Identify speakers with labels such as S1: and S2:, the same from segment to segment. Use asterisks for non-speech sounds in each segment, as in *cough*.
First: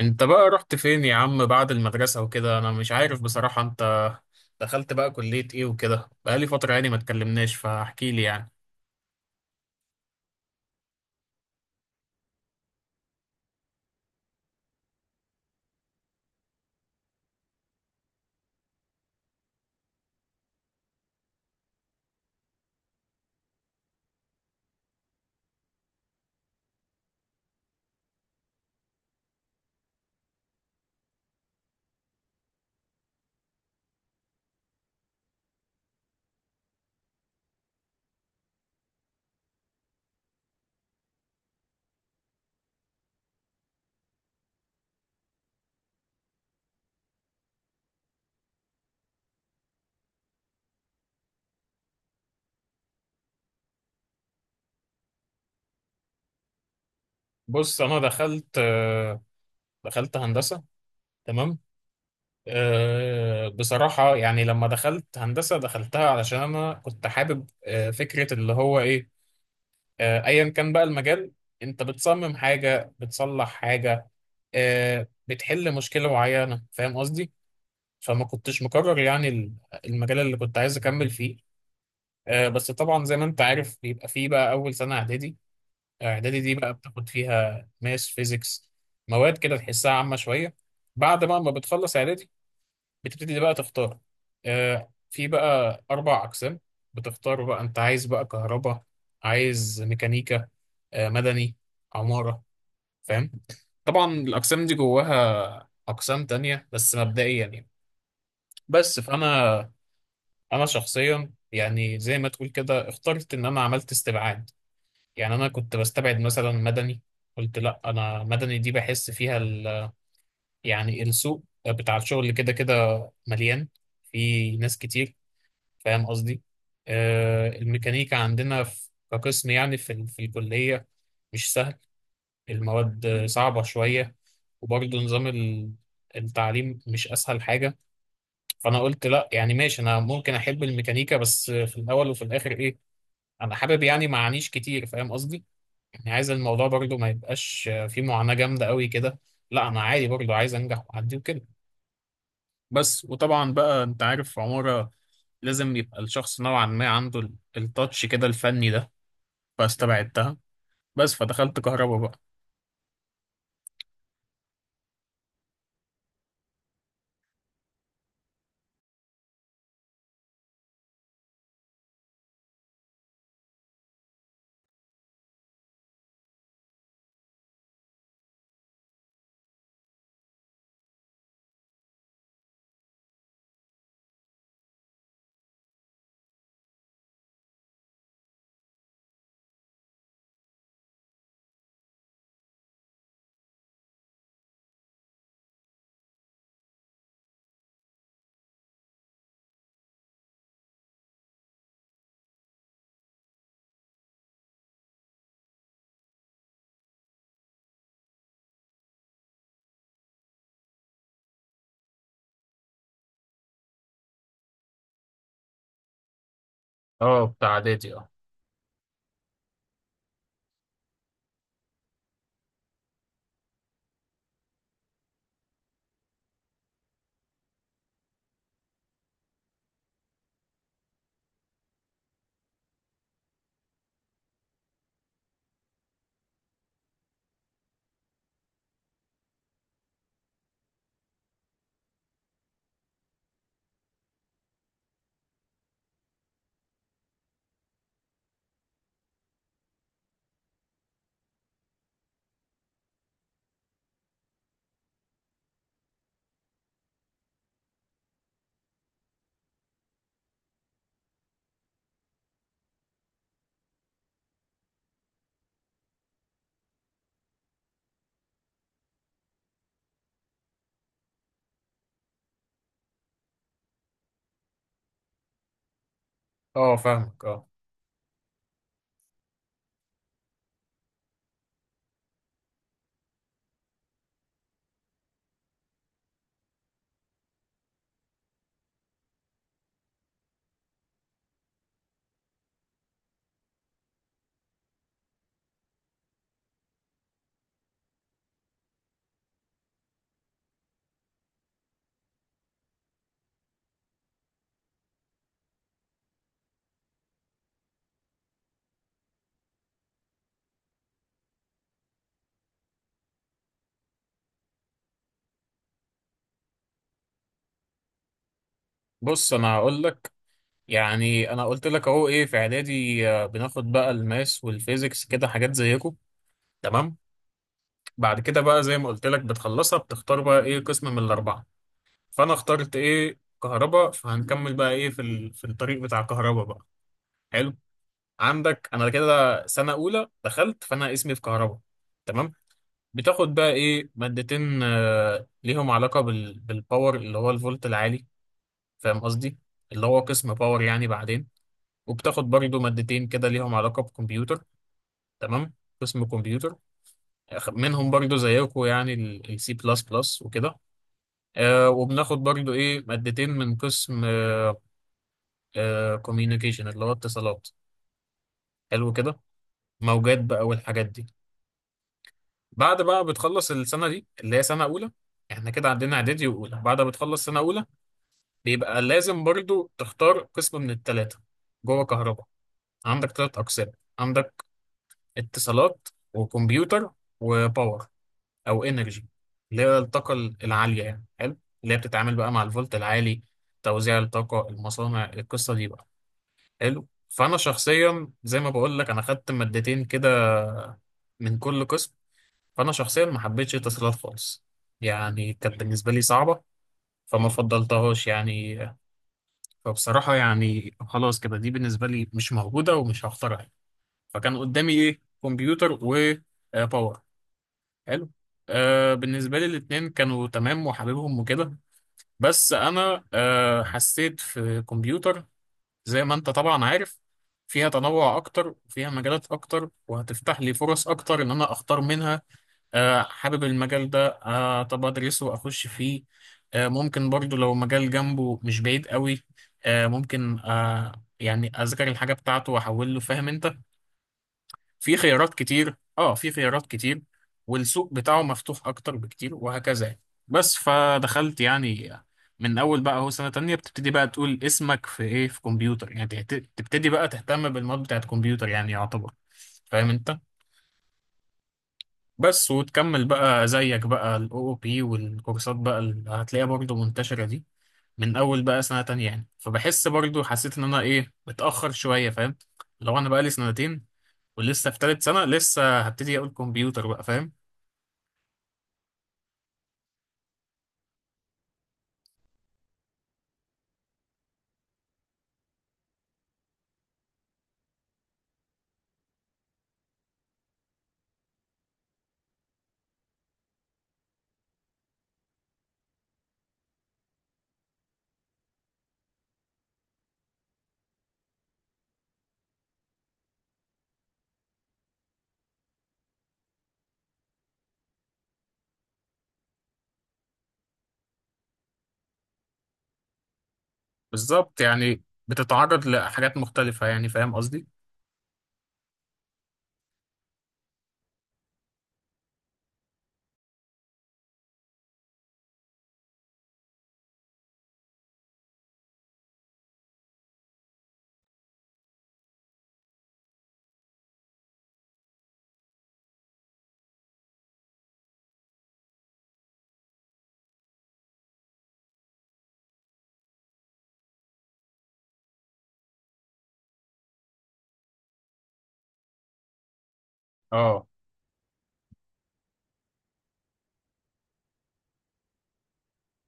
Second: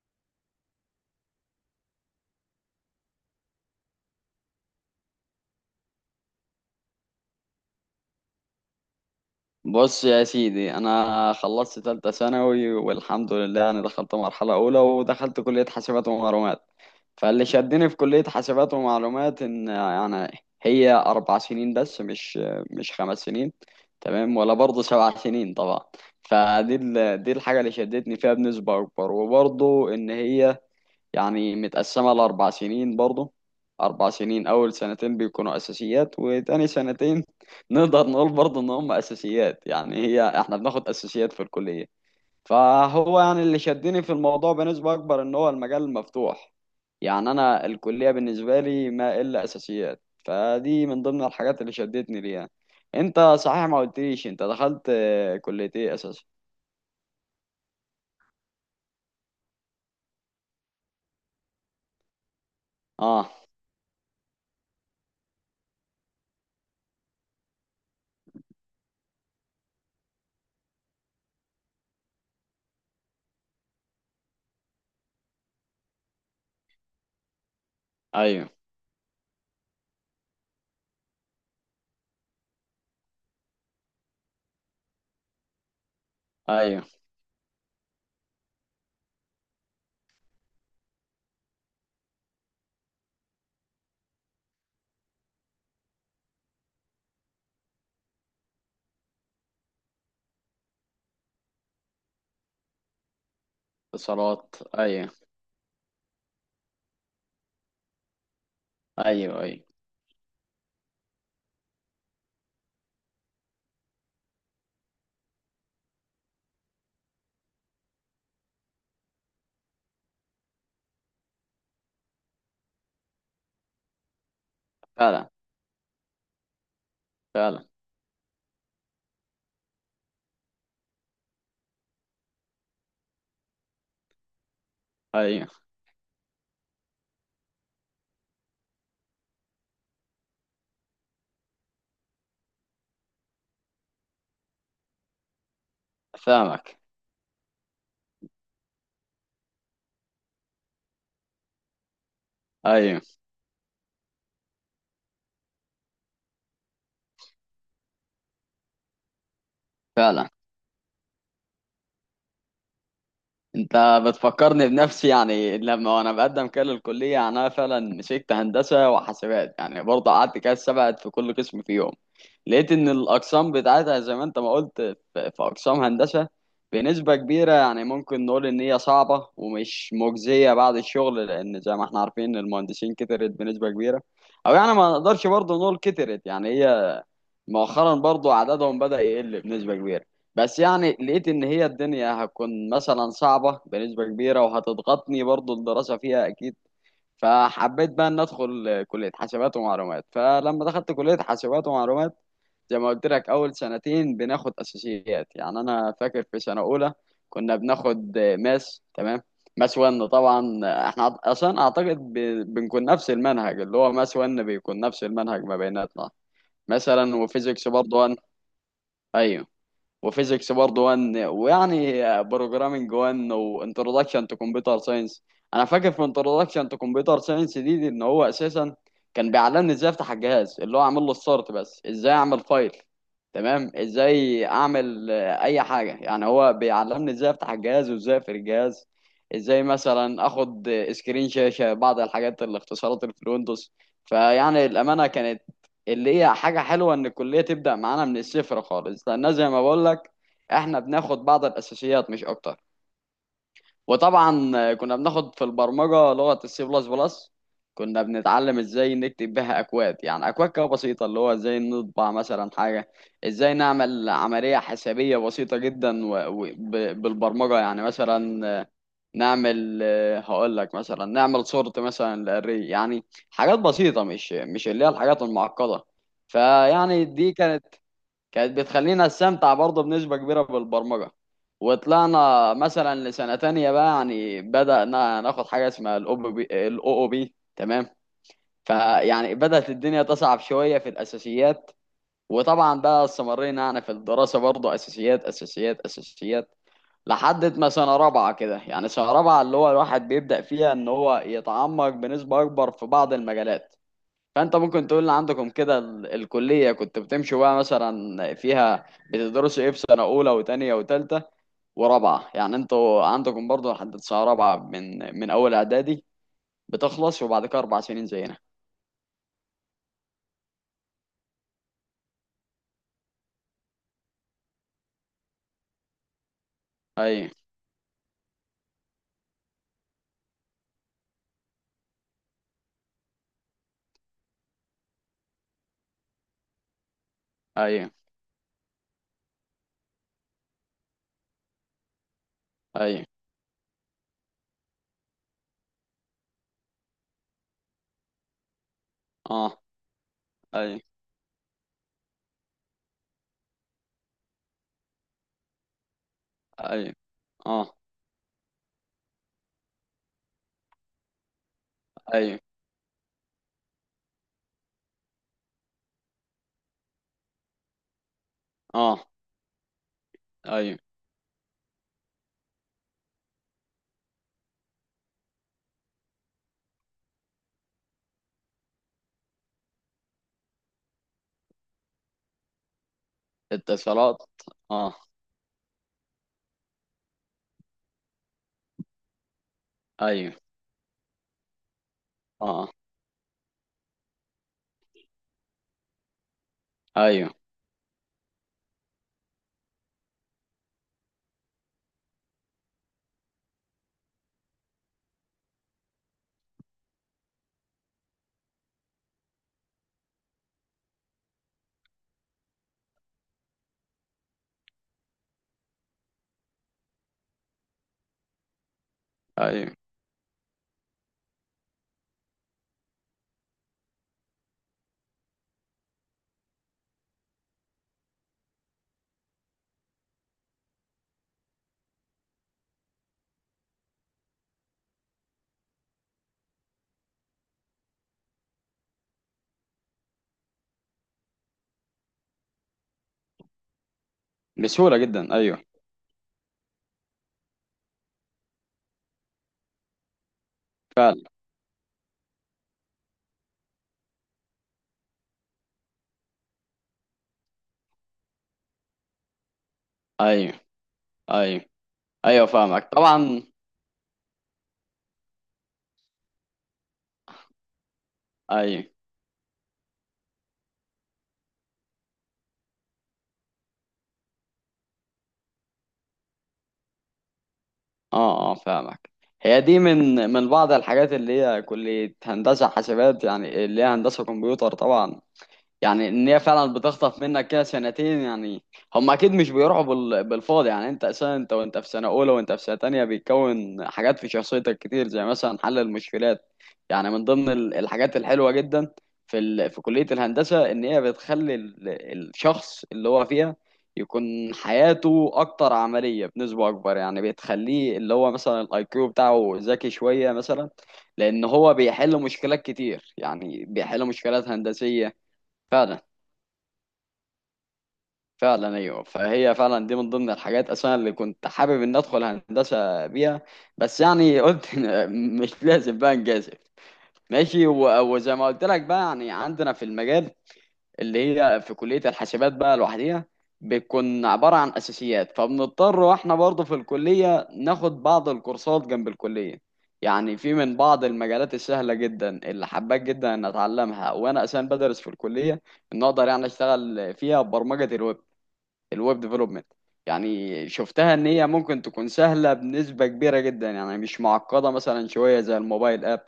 S1: انت بقى رحت فين يا عم بعد المدرسة وكده؟ انا مش عارف بصراحة انت دخلت بقى كلية ايه، وكده بقالي فترة يعني ما اتكلمناش، فاحكي لي يعني.
S2: بص يا سيدي، انا خلصت ثالثه ثانوي والحمد لله. انا دخلت مرحله اولى ودخلت كليه حاسبات ومعلومات. فاللي شدني في كليه حاسبات ومعلومات ان يعني هي اربع سنين بس، مش خمس سنين، تمام، ولا برضه سبع سنين طبعا. فدي دي الحاجه اللي شدتني فيها بنسبه اكبر. وبرضه ان هي يعني متقسمة لأربع سنين برضه، أربع سنين. أول سنتين بيكونوا أساسيات، وتاني سنتين *laughs* نقدر نقول برضه إن هم أساسيات، يعني هي إحنا بناخد أساسيات في الكلية. فهو يعني اللي شدني في الموضوع بنسبة أكبر إن هو المجال مفتوح. يعني أنا الكلية بالنسبة لي ما إلا أساسيات، فدي من ضمن الحاجات اللي شدتني ليها. أنت صحيح ما قلتليش أنت دخلت كلية إيه أساسا؟
S1: بص، انا دخلت هندسة. تمام.
S2: آه.
S1: بصراحة يعني لما دخلت هندسة دخلتها علشان انا كنت حابب فكرة اللي هو ايه. ايا كان بقى المجال. انت بتصمم حاجة، بتصلح حاجة، بتحل مشكلة معينة. فاهم قصدي؟ فما
S2: أيوه.
S1: كنتش مقرر يعني المجال اللي كنت عايز اكمل فيه. بس طبعا زي ما انت عارف بيبقى فيه بقى اول سنه اعدادي. اعدادي دي بقى
S2: أيوه.
S1: بتاخد فيها ماس فيزيكس، مواد كده تحسها عامه شويه. بعد بقى ما بتخلص اعدادي بتبتدي بقى تختار. في بقى 4 اقسام. بتختار بقى، انت عايز بقى كهرباء، عايز ميكانيكا، مدني، عماره. فاهم. طبعا
S2: اتصالات.
S1: الاقسام دي
S2: أيوه.
S1: جواها اقسام تانية بس مبدئيا يعني. بس فانا
S2: أيوه. أيوه.
S1: انا شخصيا يعني زي ما تقول كده اخترت ان انا عملت استبعاد. يعني انا كنت بستبعد مثلا مدني. قلت لا، انا مدني دي بحس فيها يعني السوق بتاع الشغل كده كده مليان، في ناس كتير،
S2: فعلا.
S1: فاهم قصدي؟
S2: فعلا،
S1: الميكانيكا عندنا في كقسم يعني في الكلية. مش سهل، المواد صعبة شوية. وبرضه نظام
S2: ايوه،
S1: التعليم مش اسهل حاجة. فانا قلت لا، يعني ماشي، انا ممكن احب الميكانيكا، بس في الاول وفي الاخر ايه. انا حابب يعني معانيش كتير، فاهم قصدي؟ يعني عايز الموضوع
S2: فاهمك.
S1: برضو ما يبقاش فيه معاناة جامدة قوي كده. لا انا عادي برضو، عايز انجح واعدي وكده.
S2: ايوه.
S1: بس وطبعا بقى انت عارف عمارة لازم يبقى الشخص نوعا ما عنده التاتش كده الفني ده.
S2: فعلا.
S1: فاستبعدتها. بس فدخلت كهربا بقى.
S2: انت بتفكرني بنفسي يعني. لما وانا بقدم كده للكليه، يعني انا فعلا مسكت هندسه وحاسبات، يعني برضه قعدت كده سبعت في كل قسم في يوم. لقيت ان الاقسام بتاعتها زي ما انت ما قلت في اقسام هندسه بنسبه كبيره، يعني ممكن نقول ان هي صعبه ومش مجزيه بعد الشغل، لان زي ما احنا عارفين المهندسين كترت بنسبه كبيره. او يعني ما نقدرش برضه نقول كترت، يعني هي مؤخرا برضو عددهم بدأ يقل بنسبة كبيرة. بس يعني لقيت ان هي الدنيا هتكون مثلا صعبة بنسبة كبيرة وهتضغطني برضو الدراسة فيها اكيد. فحبيت بقى ان ادخل كلية حاسبات ومعلومات. فلما دخلت كلية حاسبات ومعلومات، زي ما قلت لك، اول سنتين بناخد اساسيات. يعني انا فاكر في سنة اولى كنا بناخد ماس، تمام، ماس 1 طبعا. احنا اصلا اعتقد بنكون نفس المنهج. اللي هو ماس 1 بيكون نفس المنهج ما بيناتنا مثلا.
S1: اه، بتاع
S2: وفيزيكس
S1: اعدادي، اه.
S2: برضه، ايوه، وفيزيكس برضه 1، ويعني بروجرامنج 1 وانتروداكشن تو كمبيوتر ساينس. انا فاكر في انتروداكشن تو كمبيوتر ساينس دي ان هو اساسا كان بيعلمني ازاي افتح الجهاز، اللي هو اعمل له ستارت بس، ازاي اعمل فايل، تمام، ازاي اعمل اي حاجه. يعني هو بيعلمني ازاي افتح الجهاز وازاي اقفل الجهاز، ازاي مثلا اخد سكرين شاشه، بعض الحاجات الاختصارات اللي في الويندوز. فيعني الامانه كانت، اللي هي حاجة حلوة، إن الكلية تبدأ معانا من الصفر خالص، لأن زي ما بقول لك إحنا بناخد بعض الأساسيات مش أكتر. وطبعا كنا بناخد في البرمجة لغة السي بلس بلس، كنا بنتعلم إزاي نكتب بها أكواد، يعني أكواد كده بسيطة، اللي هو إزاي نطبع مثلا حاجة، إزاي نعمل عملية حسابية بسيطة جدا، و... ب... بالبرمجة يعني مثلا نعمل، هقول لك مثلا، نعمل صورة مثلا للري يعني، حاجات بسيطة، مش اللي هي الحاجات المعقدة.
S1: اه
S2: فيعني
S1: فاهمك،
S2: دي
S1: اه.
S2: كانت، كانت بتخلينا نستمتع برضه بنسبة كبيرة بالبرمجة. وطلعنا مثلا لسنة تانية بقى، يعني بدأنا ناخد حاجة اسمها الأو بي، الأو بي، تمام. فيعني بدأت الدنيا تصعب شوية في الأساسيات. وطبعا بقى استمرينا يعني في الدراسة برضه أساسيات أساسيات أساسيات، لحد ما سنة رابعة كده. يعني سنة رابعة اللي هو الواحد بيبدأ فيها إن هو يتعمق بنسبة أكبر في بعض المجالات. فأنت ممكن تقول لي عندكم كده الكلية كنت بتمشوا بقى مثلا فيها، بتدرسوا إيه في سنة أولى وتانية وتالتة ورابعة؟ يعني أنتوا عندكم برضو لحد سنة رابعة، من أول إعدادي بتخلص، وبعد كده أربع سنين زينا؟
S1: بص انا هقول لك. يعني انا قلت لك اهو ايه في اعدادي، بناخد بقى الماس والفيزيكس كده حاجات زيكم. تمام.
S2: أيوه.
S1: بعد كده بقى زي ما قلت لك بتخلصها، بتختار بقى ايه قسم من الاربعه. فانا اخترت ايه كهرباء، فهنكمل بقى ايه في الطريق بتاع كهرباء بقى. حلو.
S2: أيوه.
S1: عندك انا كده سنه اولى دخلت فانا اسمي في كهرباء. تمام.
S2: أيوه.
S1: بتاخد بقى ايه مادتين ليهم علاقه بالباور اللي هو الفولت العالي، فاهم قصدي؟
S2: أه.
S1: اللي هو قسم باور
S2: أيوه.
S1: يعني، بعدين. وبتاخد برضو مادتين كده ليهم علاقه بكمبيوتر. تمام، قسم كمبيوتر.
S2: أيوه. أه.
S1: منهم برضو زيكم يعني السي بلس بلس وكده. وبناخد
S2: أيوه.
S1: برضو ايه مادتين من قسم كوميونيكيشن اللي هو اتصالات. حلو
S2: أه.
S1: كده. موجات بقى
S2: أيوه.
S1: والحاجات دي. بعد بقى بتخلص السنة دي اللي هي سنة أولى، احنا كده عندنا إعدادي وأولى. بعد ما بتخلص سنة أولى بيبقى لازم برضو تختار قسم من التلاتة جوه كهرباء. عندك تلات أقسام.
S2: اتصالات.
S1: عندك
S2: أه.
S1: اتصالات وكمبيوتر وباور أو إنرجي اللي هي الطاقة
S2: أيوه.
S1: العالية يعني. حلو. اللي هي بتتعامل بقى مع
S2: أه.
S1: الفولت العالي، توزيع الطاقة، المصانع، القصة دي بقى. حلو.
S2: أيوه.
S1: فانا شخصيا زي ما بقول لك انا خدت مادتين كده من كل قسم. فانا شخصيا ما حبيتش اتصالات خالص، يعني كانت بالنسبه لي صعبه فما فضلتهاش يعني. فبصراحه يعني خلاص كده، دي بالنسبه لي مش موجوده ومش هختارها. فكان قدامي ايه، كمبيوتر وباور. حلو. بالنسبه لي
S2: ايوه.
S1: الاتنين كانوا تمام وحاببهم وكده. بس انا حسيت في كمبيوتر زي ما انت طبعا عارف، فيها تنوع اكتر وفيها مجالات اكتر وهتفتح لي فرص اكتر ان انا اختار منها. حابب المجال ده. طب ادرسه واخش فيه. ممكن برضو لو مجال جنبه مش بعيد قوي، ممكن، يعني اذاكر الحاجة بتاعته واحول له، فاهم انت؟ في
S2: بسهولة جدا،
S1: خيارات
S2: ايوه.
S1: كتير، في خيارات كتير. والسوق بتاعه مفتوح اكتر بكتير وهكذا يعني. بس
S2: فعلا.
S1: فدخلت يعني. من اول بقى هو سنة تانية بتبتدي بقى تقول اسمك في ايه في كمبيوتر يعني، تبتدي بقى تهتم بالمواد بتاعت كمبيوتر، يعني يعتبر. فاهم انت؟
S2: ايوه. ايوه. ايوه،
S1: بس
S2: فاهمك
S1: وتكمل
S2: طبعا.
S1: بقى زيك بقى الاو او بي والكورسات بقى اللي هتلاقيها برضه منتشرة دي. من اول بقى سنة
S2: ايوه.
S1: تانية يعني، فبحس برضه حسيت ان انا ايه متأخر شوية، فاهم؟ لو انا بقى لي سنتين ولسه في تالت سنة لسه هبتدي أقول كمبيوتر بقى، فاهم؟
S2: اه. اه، فاهمك. هي دي من بعض الحاجات اللي هي كلية هندسة حاسبات، يعني اللي هي هندسة كمبيوتر طبعا. يعني ان هي فعلا بتخطف منك كده سنتين يعني. هم اكيد مش بيروحوا بالفاضي. يعني انت اساسا، انت وانت في سنه اولى وانت في سنه تانية، بيتكون حاجات في شخصيتك كتير زي مثلا حل المشكلات. يعني من ضمن الحاجات الحلوه جدا في كليه الهندسه ان هي الشخص اللي هو فيها يكون حياته اكتر عمليه بنسبه اكبر. يعني بتخليه اللي هو مثلا الاي كيو بتاعه ذكي شويه مثلا، لان هو بيحل مشكلات كتير، يعني بيحل مشكلات
S1: بالظبط يعني،
S2: هندسيه.
S1: بتتعرض
S2: فعلا.
S1: لحاجات مختلفة يعني، فاهم قصدي؟
S2: فعلا، ايوه. فهي فعلا دي من ضمن الحاجات اصلا اللي كنت حابب ان ادخل هندسه بيها، بس يعني قلت *laughs* مش لازم بقى نجازف، ماشي. وزي ما قلت لك بقى، يعني عندنا في المجال اللي هي في كليه الحاسبات بقى لوحديها بتكون عباره عن اساسيات، فبنضطر واحنا برضه في الكليه ناخد بعض الكورسات جنب الكليه. يعني في من بعض المجالات السهله جدا اللي حبيت جدا ان اتعلمها وانا اساسا بدرس في الكليه، ان اقدر يعني اشتغل فيها برمجه الويب، الويب ديفلوبمنت. يعني
S1: اه.
S2: شفتها ان هي ممكن تكون سهله بنسبه كبيره جدا، يعني مش معقده مثلا شويه زي الموبايل اب،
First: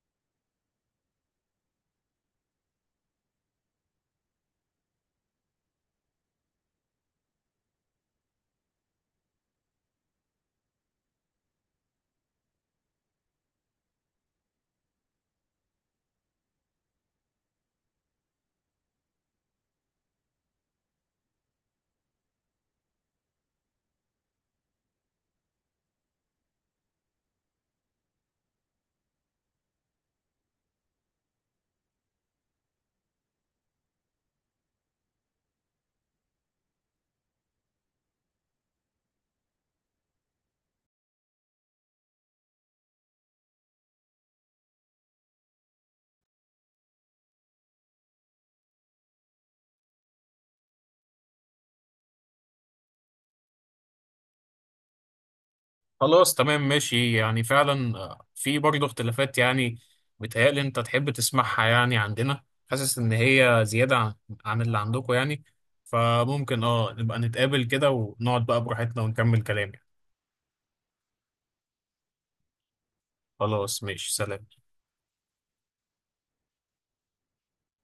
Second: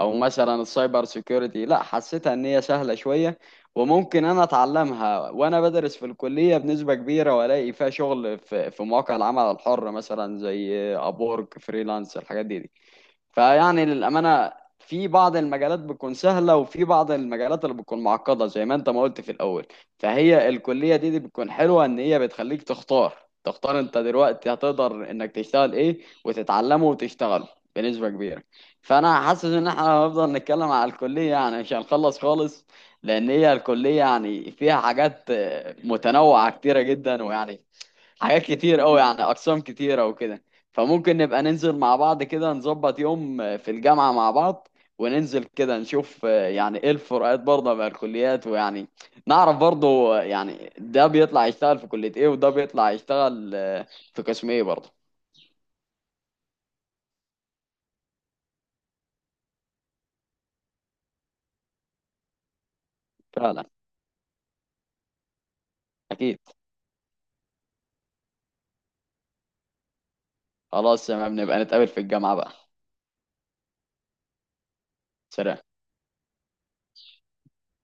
S2: او مثلا السايبر سيكيورتي، لا حسيتها ان هي سهله شويه. وممكن انا اتعلمها وانا بدرس في الكليه بنسبه كبيره، والاقي فيها شغل في مواقع العمل الحر مثلا زي ابورك فريلانس الحاجات دي. فيعني للأمانة، في بعض المجالات بتكون سهلة وفي بعض المجالات اللي بتكون معقدة زي ما انت ما قلت في الأول. فهي الكلية دي بتكون حلوة ان هي بتخليك تختار، تختار انت دلوقتي هتقدر انك تشتغل ايه وتتعلمه وتشتغله بنسبة كبيرة. فانا حاسس ان احنا هنفضل نتكلم على الكلية يعني، مش هنخلص خالص، لان هي الكلية يعني فيها حاجات متنوعة كتيرة جدا، ويعني حاجات كتير قوي، يعني اقسام كتيره وكده. فممكن نبقى ننزل مع بعض كده، نظبط يوم في الجامعه مع بعض وننزل كده نشوف يعني ايه الفروقات برضه بين الكليات، ويعني نعرف برضه يعني ده بيطلع يشتغل في كليه ايه وده بيطلع يشتغل في قسم ايه برضه.
S1: خلاص تمام ماشي يعني، فعلا في برضه اختلافات يعني. بيتهيألي أنت تحب تسمعها، يعني عندنا حاسس إن هي
S2: فعلا.
S1: زيادة عن اللي عندكم يعني.
S2: اكيد.
S1: فممكن نبقى نتقابل كده ونقعد بقى براحتنا ونكمل كلام يعني.
S2: خلاص تمام، نبقى نتقابل في الجامعه بقى.
S1: خلاص ماشي، سلام.
S2: سلام.